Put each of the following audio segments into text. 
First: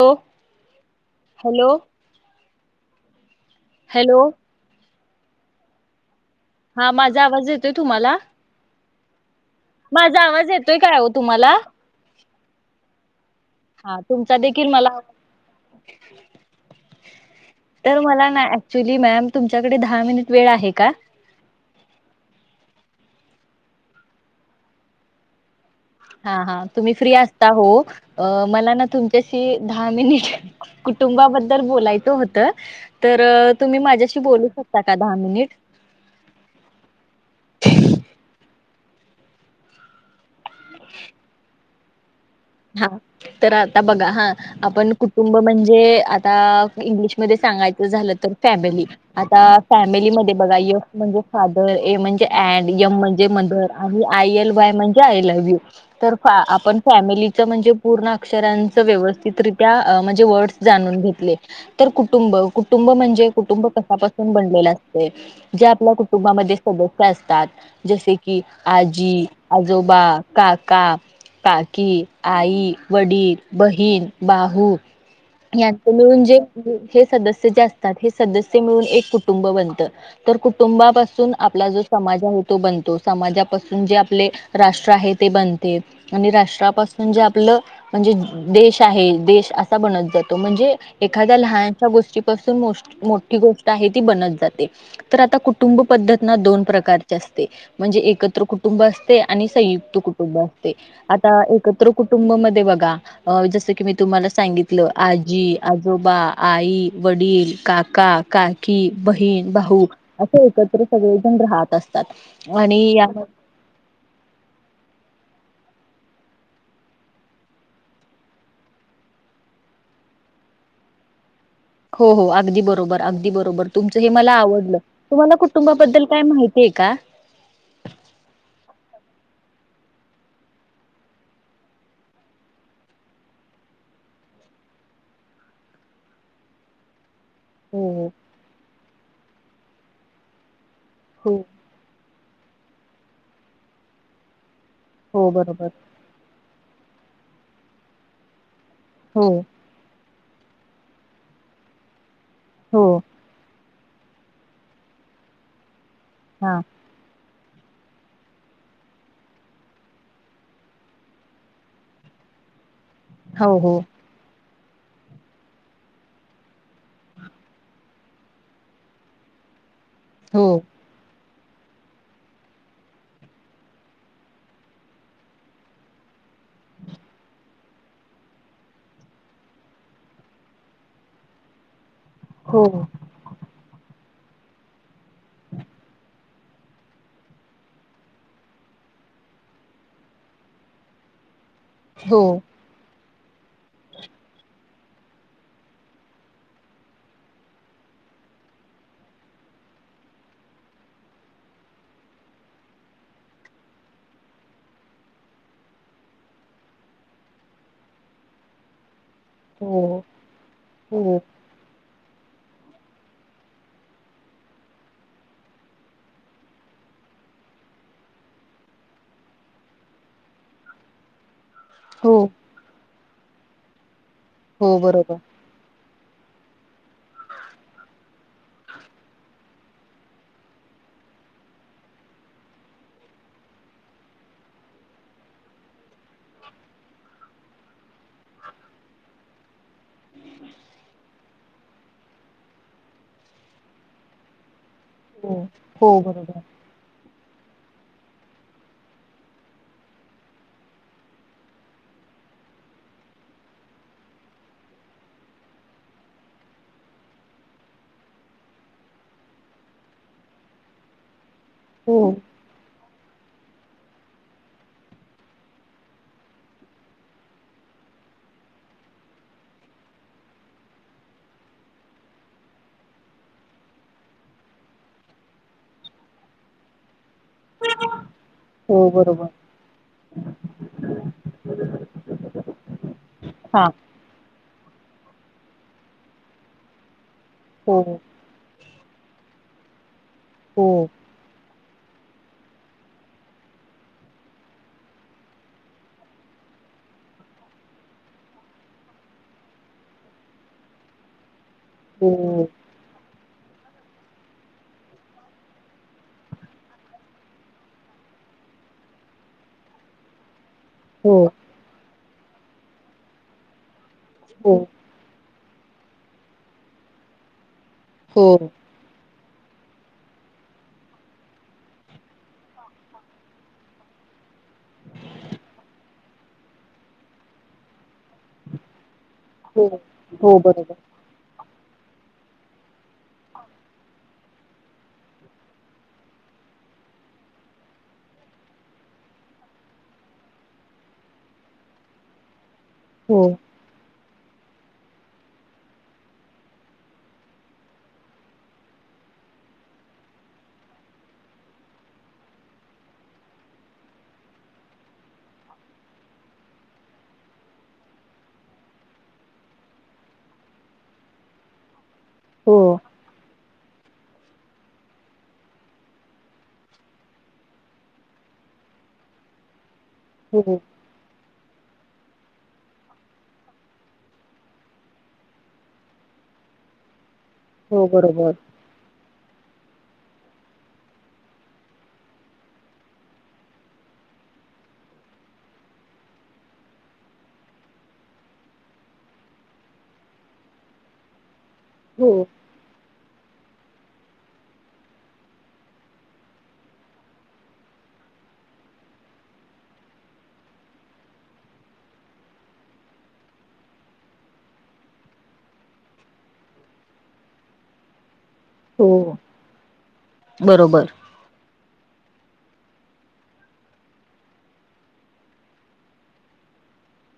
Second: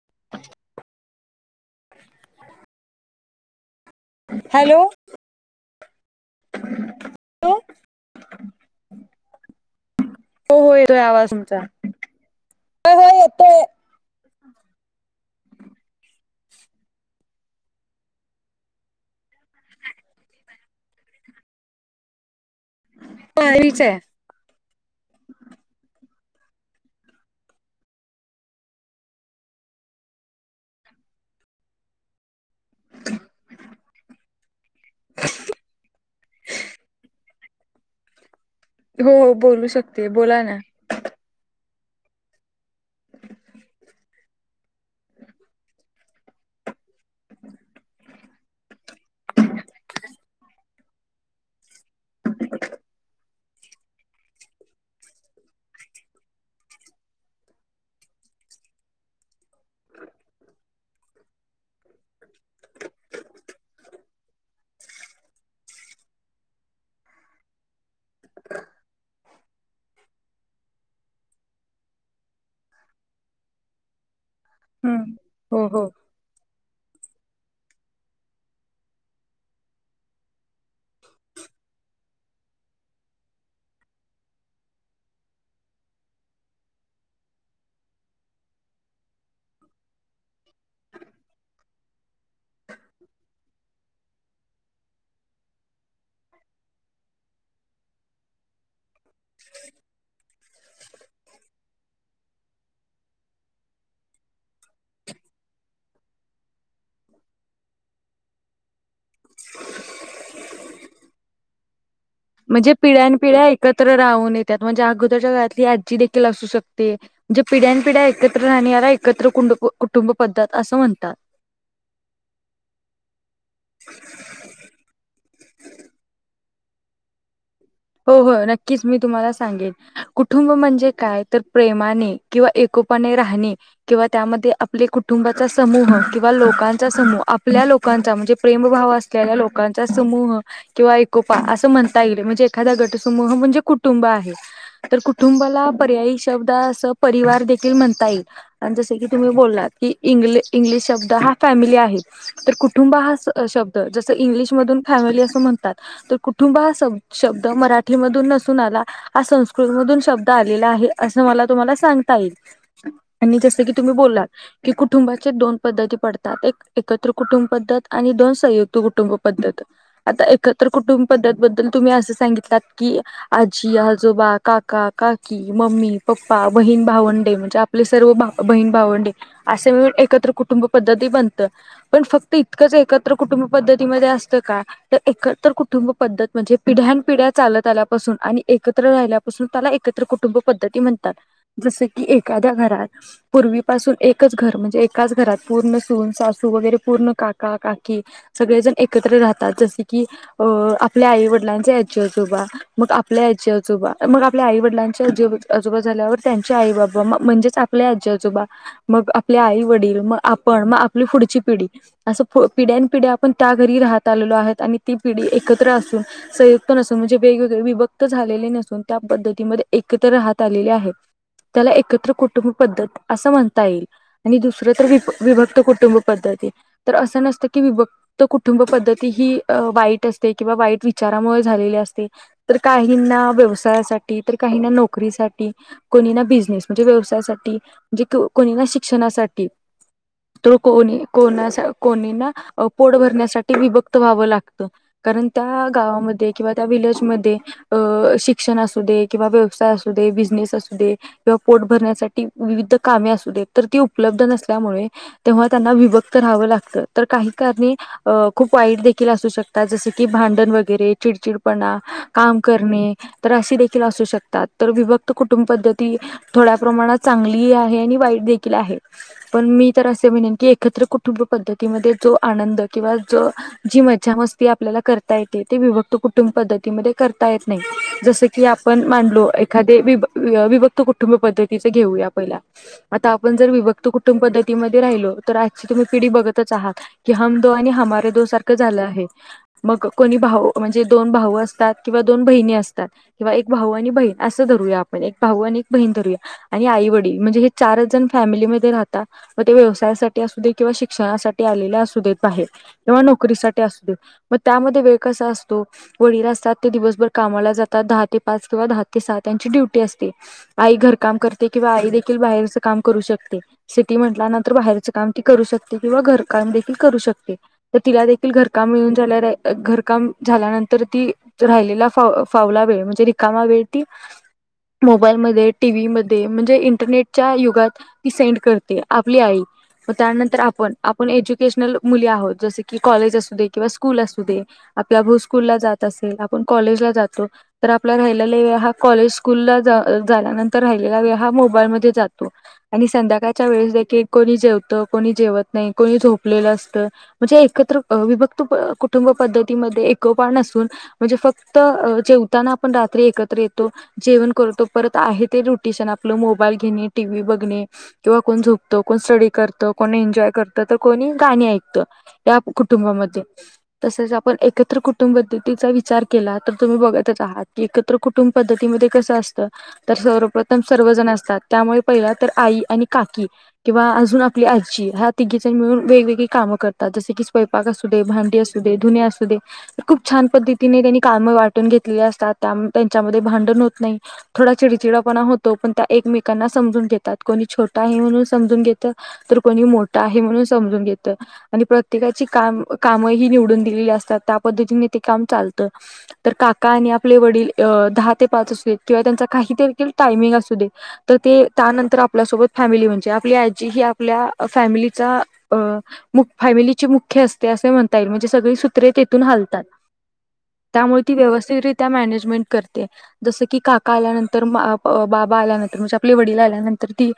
[unintelligible] ॅ hello hello hello हा माझा आवाज हो येतोय तुम्हाला माझा आवाज हो येतोय कायवं आवाज तुम्हाला तुमचा होय होय येतोय हा मला तर मला ना ऍक्चुली मॅम तुमच्याकडे दहा मिनिट वेळ आहे का हो हच आहे हा हा तुम्ही फ्री असता हो मला ना तुमच्याशी दहा मिनिट कुटुंबाबद्दल बोलायचं होतं तर तुम्ही माझ्याशी बोलू शकता का दहा मिनिट हो बोलू शकते बोला ना ह हा तर आता बघा हा आपण कुटुंब म्हणजे आता इंग्लिशमध्ये सांगायचं झालं तर फॅमिली आता फॅमिलीमध्ये बघा य म्हणजे फादर ए म्हणजे अऍड यम म्हणजे मधर आणि आय एल वाय म्हणजे आय लव्ह यू तर फ आपण फॅमिली म्हणजे पूर्ण अक्षरांच व्यवस्थितरित्या म्हणजे वर्डस जाणून घेतले तर कुटुंब कुटुंब म्हणजे कुटुंब कशपासून बनलेलं असते जे आपल्या कुटुंबामध्ये सदस्य असतात जसे की आजी आजोबा काका काकी आई वडील बहीण बाहू हम्म हो हो यांच मिळून जे हे सदस्य जे असतात हे सदस्य मिळून एक कुटुंब बनत तर कुटुंबापासून आपला जो समाज आहे तो बनतो समाजापासून जे आपले राष्ट्र आहे ते बनते आणि राष्ट्रापासून म्हणजे आपलं म्हणजे देश आहे देश असा बनत जातो म्हणजे एखाद्या लहानशा गोष्टीपासून मो मोठी गोष्ट आहे ती बनत जाते तर आता कुटुंब पद्धत ना दोन प्रकारचे असते म्हणजे एकत्र कुटुंब अस आणि संयुक्त कुटुंब आता एक एकत्र कुटुंब मध्ये बघा जस की मी तुम्हाला सांगितलं आजी आजोबा आई वडील काका काकी बहीण भाऊ असं तरी सगळेजण राहत असतील म्हणजे पिढ्या पिढ्या एकत्र राहून येतात म्हणजे अगोदरच्या घरात आजी देखील असू शकते म्हणजे पिढ्यापिढ्या एकत्र राहण्याला एकत्र कुं कुटुंब पद्धत असं म्हणतात हो हो अगदी बरोबर अगदी बरोबर तुमचं हे मला आवडलं तुम्हाला कुटुंबाबद्दल काय माहिती ठीक आहे हो हो नक्कीच मी तुम्हाला सांगेन कुटुंब म्हणजे काय तर प्रेमाने किंवा एकोपाने राहणे किंवा त्यामध्ये आपले कुटुंबाचा समूह किंवा लोकांचा समूह आपल्या हो लोकांचा म्हणजे प्रेमभव अस लोकांचा समूह किंवा हो एकपा असं म्हणता येईल एखादा गटसमूह म्हणजे कुटुंब आहे तर हो कुटुंबाला बरोबर पर्यायी शब्द अस परिवार देखील म्हणता येईल जस की हो तुम्ही बोललात की इंग्ल इंग्लिश शब्द हा फॅमिली आहे तर हो कुटुंबा हा शब् जसं इंग्लिशमधून फॅमिली असं म्हणतात तर कुटुंब हा स शब्द मराठी मधून नसून आला हा संस्कृत मधून शब्द आलेला आहे असं मला तुम्हाला सांगता येईल आणि हो जसं की हो तुम्ही बोलाल की कुटुंबाचे दोन पद्धती पडतात एक एकत्र कुटुंब पद्धत आणि दोन संयुक्त कुटुंब पद्धत आता हो एकत्र कुटुंब पद्धती बदल तुम्ही असं सांगितलात की आजी आजोबा काका काकी मम्मी पप्पा बहीण भावंडे म्हणजे आपले सर्व बहीण भावंडे असे मिून एकत्र कुटुंब पद्धती बनत पण फक्त हो इतकंच एकत्र कुटुंब पद्धतीमध्ये अस का एकत कुटुंब पद्धत म्हणजे पिढ्यान पिढ्या चालत आल्यापासून आणि एकत्र राहिल्यापासून त्याला एकत्र कुटुंब पद्धती म्हणतात जस की हो एखाद्या घरात पूर्वीपासून एकच घर म्हणजे एकाच घरात पूर्ण सून सासू वगैरे पूर्ण काका काकी सगळेजण एकत्र राहतात जसे की अ आपल्या आईव डलांचे आजी आजोबा मग आपल्या आजी आजोबा मग आपल्या आई वडिलांच्या आजी आजोबा झाल्यावर त्यांचे आई बाबा म्हणजेच आपल्या आजी आजोबा मग आपले आई हो वडील मग आपण मग आपली हो पुढची पिढी असं पिढ्यान पिढ्या आपण त्या घरी राहत आलेलो आहे आणि ती पिढी एकत्र असून संयुक्त नसून म्हणजे वेगवेगळे विभक्त झालेले नसून त्या पद्धतीमध्ये एकत्र राहत आलेले आहे त्याला एकत्र हो कुटुंब पद्धत असं म्हणता येईल आणि दुसरं हो तर वि बरोबर विभक्त कुटुंब अस नत क विक्त कुटुंब पद्ती ह वाईट असते किंवा वा विचारामुळे झालेले असते तर काहींना व्यवसायासाठी तर काहींना नोकरीसाठी कोणी ना बिझनेस म्हणजे व्यवसायासाठी म्हणजे कोणी ना शिक्षणासाठी तर कोणी कोणा कोणीना पोड भरण्यासाठी विभक्त व्हावं लागतं कारण हो त्या हो गावामध्ये बरोबर किं त्यालेज शिक्षण अस दे किंवा व्यवसाय अस दे बिनेस अस दे किवा पोट भरण्यासाठी विविध कामे असू दे तर ती उपलब्ध नसल्यामुळे तेव्हा त्यांना विभक्त राहावं लागत तर काही कारणी खूप वाईट देील असू शकतात जस की भांडण व वगैे चिडचिड पणा हो काम करणे तर अशी देखील असू शकतात तर विभक्त कुटुंब पद्धती थोड्या प्रमाणात चांगली आहे आणि वाईट देखील आहे पण मी तर असे म्हणेन की एकत्र कुटुंब पद्धतीमध्ये जो आनंद किंवा ज जी मज्जा मस्ती आपल्याला करता येते ते विभक्त कुटुंब पद्धती करता येत नाही जस क क आपण हो बरोबर माांडलो एखादे विभक्त कुटुंब पद्धतीचे घेऊ या पहिला आता आपण जर हा विभक्त कुटुंब पद्धतीमध्ये राहिलो तर आजची तुम्ही पिढी बघतच आहात कि हम दो आणि हो हमारे दो सारखं झालं मग कोणी भाऊ हो म्हणजे दोन भाऊ असतात किंवा दोन बहिणी असतात किंवा एक भाऊ आणि बहीण असं धरूया आपण एक भाऊ आणि एक बहीण धरूया आणि आई वडील म्हणजे हे चारच जण फॅमिलीमध्येध्ये राहतात मग ते व्यवसायासाठी असू दे किंवा शिक्षणासाठी आलेले असु देत हो बाहेर किंवा नोक [unintelligible] असुदे म त्यामध्ये वेळ असतो वडील असतात ते दिवसभर कामाला जातात दहा ते पाच किंवा दहा ते स त्यांची ड्युटी असते आई घर हो काम करते किंवा आई दे बाहेरच काम करू शकते सिटी म्हटल्या नंतर हो बाहेरच काम करू शकते किंवा घरकाम देखील करू शकते तर तिला देखील हो घरकाम मिळूनन झाल्या र आहे घरकाम झाल्यानंतर ती राहिलेला फ फावला वेळ म्हणजे रिकामा वेळ ती मोबाईल म टीव् म म्हणजे इंटरनेटच्या युगात ती सेंड करते आपली आई हो व हो त्यानंतर आपण बरोबर आपण एज्युकेशनल मुली आहोत जस कॉलेज असू दे किं स्कूल असू आपण ला स्कूल जात असेल आपण कॉलेजला जातो तर आपला राहिवे हा कॉले स्कूल वरून आल्यानंतर राहिलेला वेळ हा मोबाईल मधे जातो आणि हो संध्याकाळच्या वेळेस देखील कोणी जेवत कोणी जेवत नाही कोणी झोपलेलं असतं म्हणजे एकत्र विभक्तुठ कुटुंब पद्धतीमध्ये एकपण असून म्हणजे फक्त जेवताना आपण रात्री एकत्र येतो जेवण करतो परत आहे ते रुटिन आपलं मोबाईल घेणे टी व्ही बघणे किंवा कोण झोपतो कोण स्टडी करत कोण एन्जॉय करत तर कोणी गाणी ऐकतं त्या हो कुटुंबामध्ये तसेच आपण एकत्र कुटुंब पद्धतीचा विचार केला तर तुम्ही बघतच आहात की एकत्र कुटुंब पद्धतीमध्ये कसं असतं तर हो सर्वप्रथम सर्वजण असतात त्यामुळे पहि तर आई आणि काकी किंवा अजून आपली आजी ह्या तिघेण मिळून वेगवेगळी कामं करतात जस की स्वयंपाक हो असुदे बरोबर भांडी अस असू दे खूप छान पद्धतीने त्यांनी काम वाटून घेतलेले असतात त्या त्यांच्यामध्ये भांडण होत नाही थोडा चिडचिडपणा होतो पण त्या एकमेकांना समजून घेतात कोणी छोटा आहे म्हणून समजून घेत तर कोणी मोठं आहे म्हणून समजून घेत आणि हो प्रत्येकाची काम कामही निव दि असतात त्या पद्धतीने ते काम चालत तर काका आणि आपले वडील दहा ते पाच असू किंवा त्यांचा काही देखील टायमिंग असू दे तर ते त्यानंतर आपल्यासोबत फॅमिली म्हणजे आपली आजी ही आपल्या फॅमिलीचा फॅमिलीची मुख्य असते अस म्हणता येईल म्हणजे सगळी सुत्र हो तेथून हालतात बरोबर त्यामुळे ती व्यवस्थीत रीत्या मॅनेजमेंट करते जस की काका आल्यानंतर बाबा आल्यानंतर म्हणजे आपले वडील आल्यानंतर ती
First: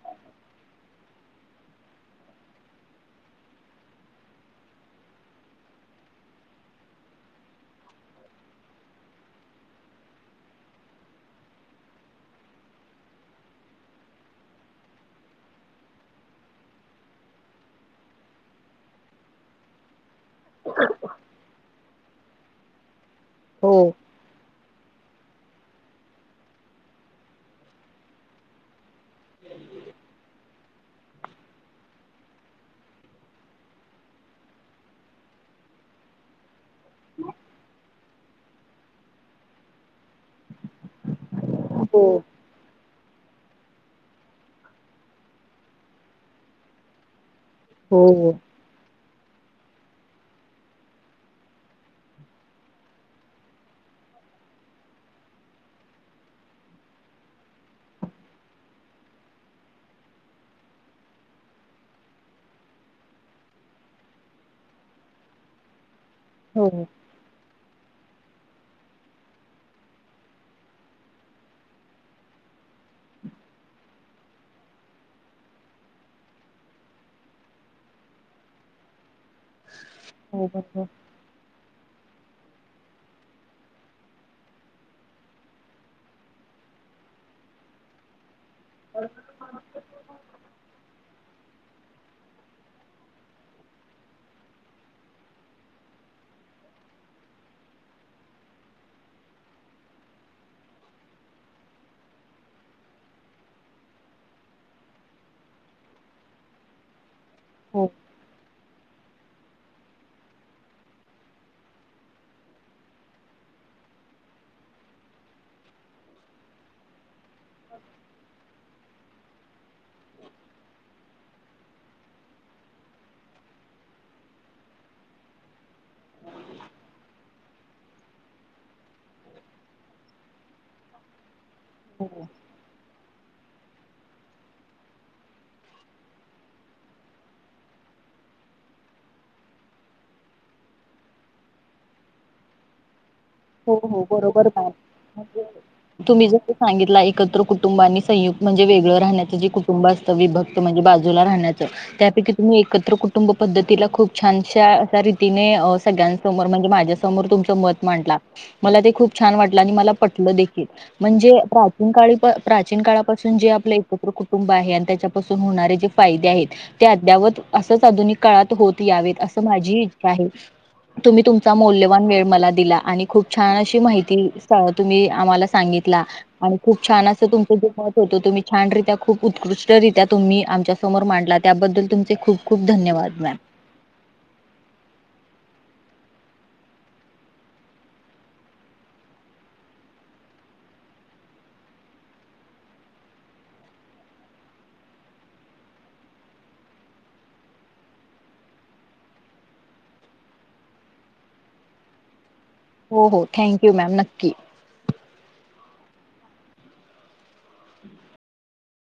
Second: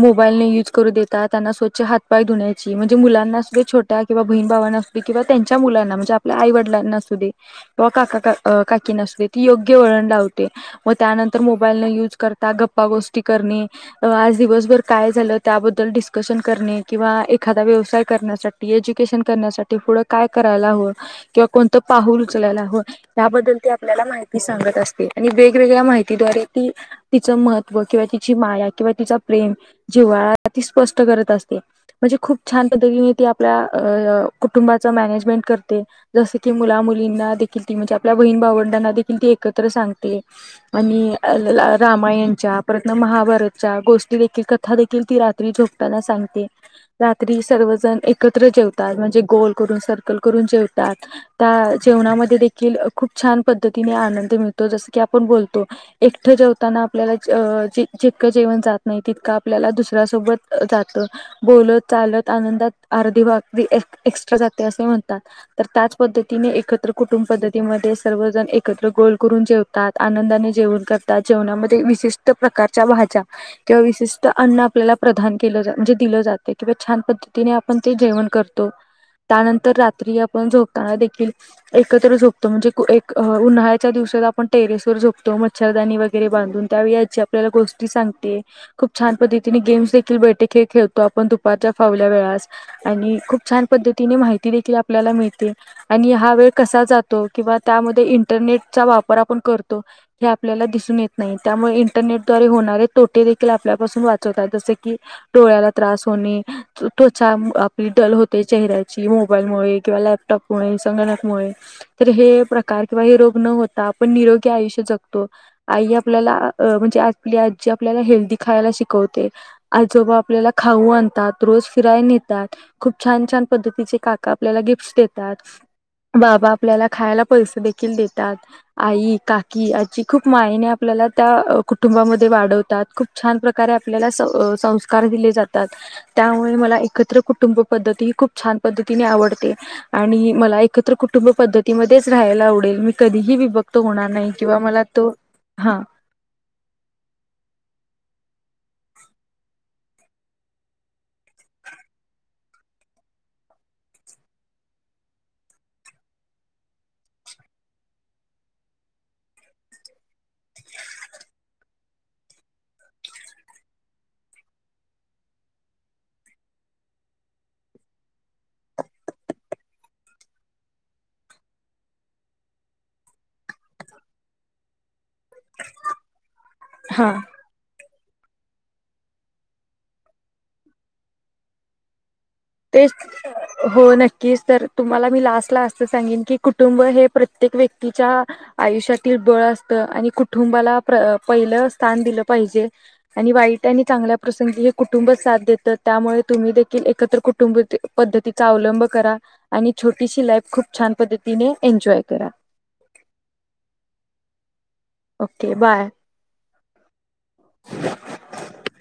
मोबाईल न युज करू देेतात त्यांना स्वच्छ हात पाय धुण्याची म्हणजे मुलांना सुद्धा छोट्या किंवा बहीण भावांना सुद्धा किंवा त्यांच्या मुलांना म्हणजे आपल्या आई वडिलांना अस दे किंवा काका काकी न अस दे ती योग्य वळण लावते व त्यानंतर मोबाईल न युज करता गप्पा गोष्टी करणे आज दिवसभर काय झालं त्याबद्दल डिस्कशन करणे किंवा एखादा व्यवसाय करण्यासाठी एज्युकेशन करण्यासाठी पुढ काय करायला ह किंवा कोणतं पाहल उचलायला हं याबद्दल ती हो आपल्याला माहिती सांगत असते आणि वेगवेगळ्या माहितीद्वारे ती तिचं महत्त्व किंवा तिची माया किंवा तिचा प्रेम जिव्हाळा ती स्पष्ट करत असते म्हणजे खूप छान पद्धतीने ती आपल्या कुटुंबाात मॅनेजमेंट करते जस की मुला मुलींना देखील ती म्हणजे आपल्या बहीण भावंडांना देखील ती एकत्र सांगते आणि हो रामायणच्या परतन महाभारतच्या गोष्टी देखील कथा देखील ती रात्री झोपताना सांगते तरी सर्वजण हो एकत्र जेवतात म्हणजे गोल कर सर्कल करून जेवतात त्या जेवणामध्ये देखील खूप छान पद्धतीने आनंद मिळतो जस की आपण बोलतो एकट जेवताना आपल्याला जितकं जेवण जात नाही तितकं आपल्याला दुसऱ्या सोबत जातं बोलत चालत आनंदात अर्धी वागदी तर त्याच असे म्हणतात त्या पद्धतीने हो हो एकत्र कुटुब पद्धती म सर्वजण एकत्र गोल करून जेवतात आनंदाने जेवण करतात जेवणामध्ये विशिष्ट प्रकारच्या भाज्या किंवा विशिष्ट अन्न आपल्याला प्रधान केलं म्हणजे दिलं जाते किंवा छान पद्धतीने आपण ते जेवण करतो त्यानंतर रा त्रीआपण बरोबर झोताना देखील एकत्र झोपतो म्हणजे एक उन्हाळ्याच्या दिवसात आपण टेरेस वर झोपतो मच्छरदानी वगैरे बांधून त्यावे याची आपल्याला गोष्टी सांगते खूप छान पद्धतीने गेम्स देखील बैठे खेळ खेळतो आपण दुपारच्या फावल्या वेळेस आणि खूप छान पद्धती तिने माहिती देखील आपल्याला मिळते आणि हा वेळ कसा जातो किंवा त्यामध्ये इंटरनेटचा वापर आपण करतो हे आपल्याला दिसून येत नाही त्यामुळे इंटरनेटद्वारे होणारे तोटे देखील आपल्यापासून वाचवतात जस की डोळ्याला त्रास होणे त्वचा हो आपली दल होते चेहराज मोबालमुळे किंवा लॅपटॉपमुळे संगणक मुळे तर हे प्रकार किंवा हे रोग न होता आपण निरोगी आयुष्य जगतो आई आपल्याला म्हणजे आपली आजी आपल्याला हेल्थदी खायला शिक ते आजोबा आपल्याला खाऊ आणतात रोज फिरा नेतात खूप छान छान पद्तीचे काका आपल्याला गिफ्ट देतात बाबा आपल्याला खायला पैसे देखील देतात आई काकी आजी देखील खूप मायने आपल्याला त्या कुटुंबामध्ये वाढवतात खूप प छान प्रकारे आपल्याला संस्कार दिले जातात त्यामुळे मला एकत्र कुटुंब पद्धती ह खूप छान पद्धतीने आवडते आणि मला एकत्र कुटुंब पद्धतीमध्येच राहायला आवडेल मी कधीही विभक्त हो हो होणार नाही बरोबर किंवा का मला तो हा तुम्ही जस सांगितला एकत्र कुटुंबानी संयुक्त म्हणजे वेग राहण्याच जे कुटुंब असतं विभक्त म्हणजे बाजूला राहण्याचं त्यापैकी तुम्ही एकत्र कुटुंब पद्धतीला खूप छानश्या रीतीने सगळ्यांसमोर म्हणजे माझ्यासमोर तुमचं मत मांडला मला ते खूप छान वाटलं आणि मला पटलं देखील म्हणजे प्राचीन काळी प्राचीन काळापासून जे आपलं एकत्र कुटुंब आहे आणि त्याच्यापासून होणारे जे फायदे आहेत ते अद्यावत असंच आधुनिक काळात होत यावेत असं माझी इच्छा आहे तुम्ही तुमचा मौल्यवान वेळ मला दिला आणि खूप छान अशी माहिती तुम्ही आम्हाला सांगितला आणि खूप छान हा असं तुमच जे मत होतो तुम्ही छानरित्या खूप उत्कृष्टरित्या तुमही आमच्या समोर मांडला त्याबद्दल तुमचे खूप खूप तेच धन्यवाद मॅम हो नक्कीच तर तुम्हाला मी लास्ट ला अस सांगन की कुटुंब हे प्रत्येक व्यक्तीच्या आयुष्यातील बळ असत आणि कुटुंबाला पहिलं स्थान दिलं पाहिजे आणि वाईट आणि चांगल्या प्रसंगी हे कुटुंब साथ देतं त्यामुळे तुम्ही देखील एकत्र कुटुंब कुटुंब पद्धतीचा अवलंब करा आणि छोटीशी लाईफ खूप छान पद्धतीने एन्जॉय करा हो हो थँक्यू मॅम नक्की ओके बाय [unintelligible]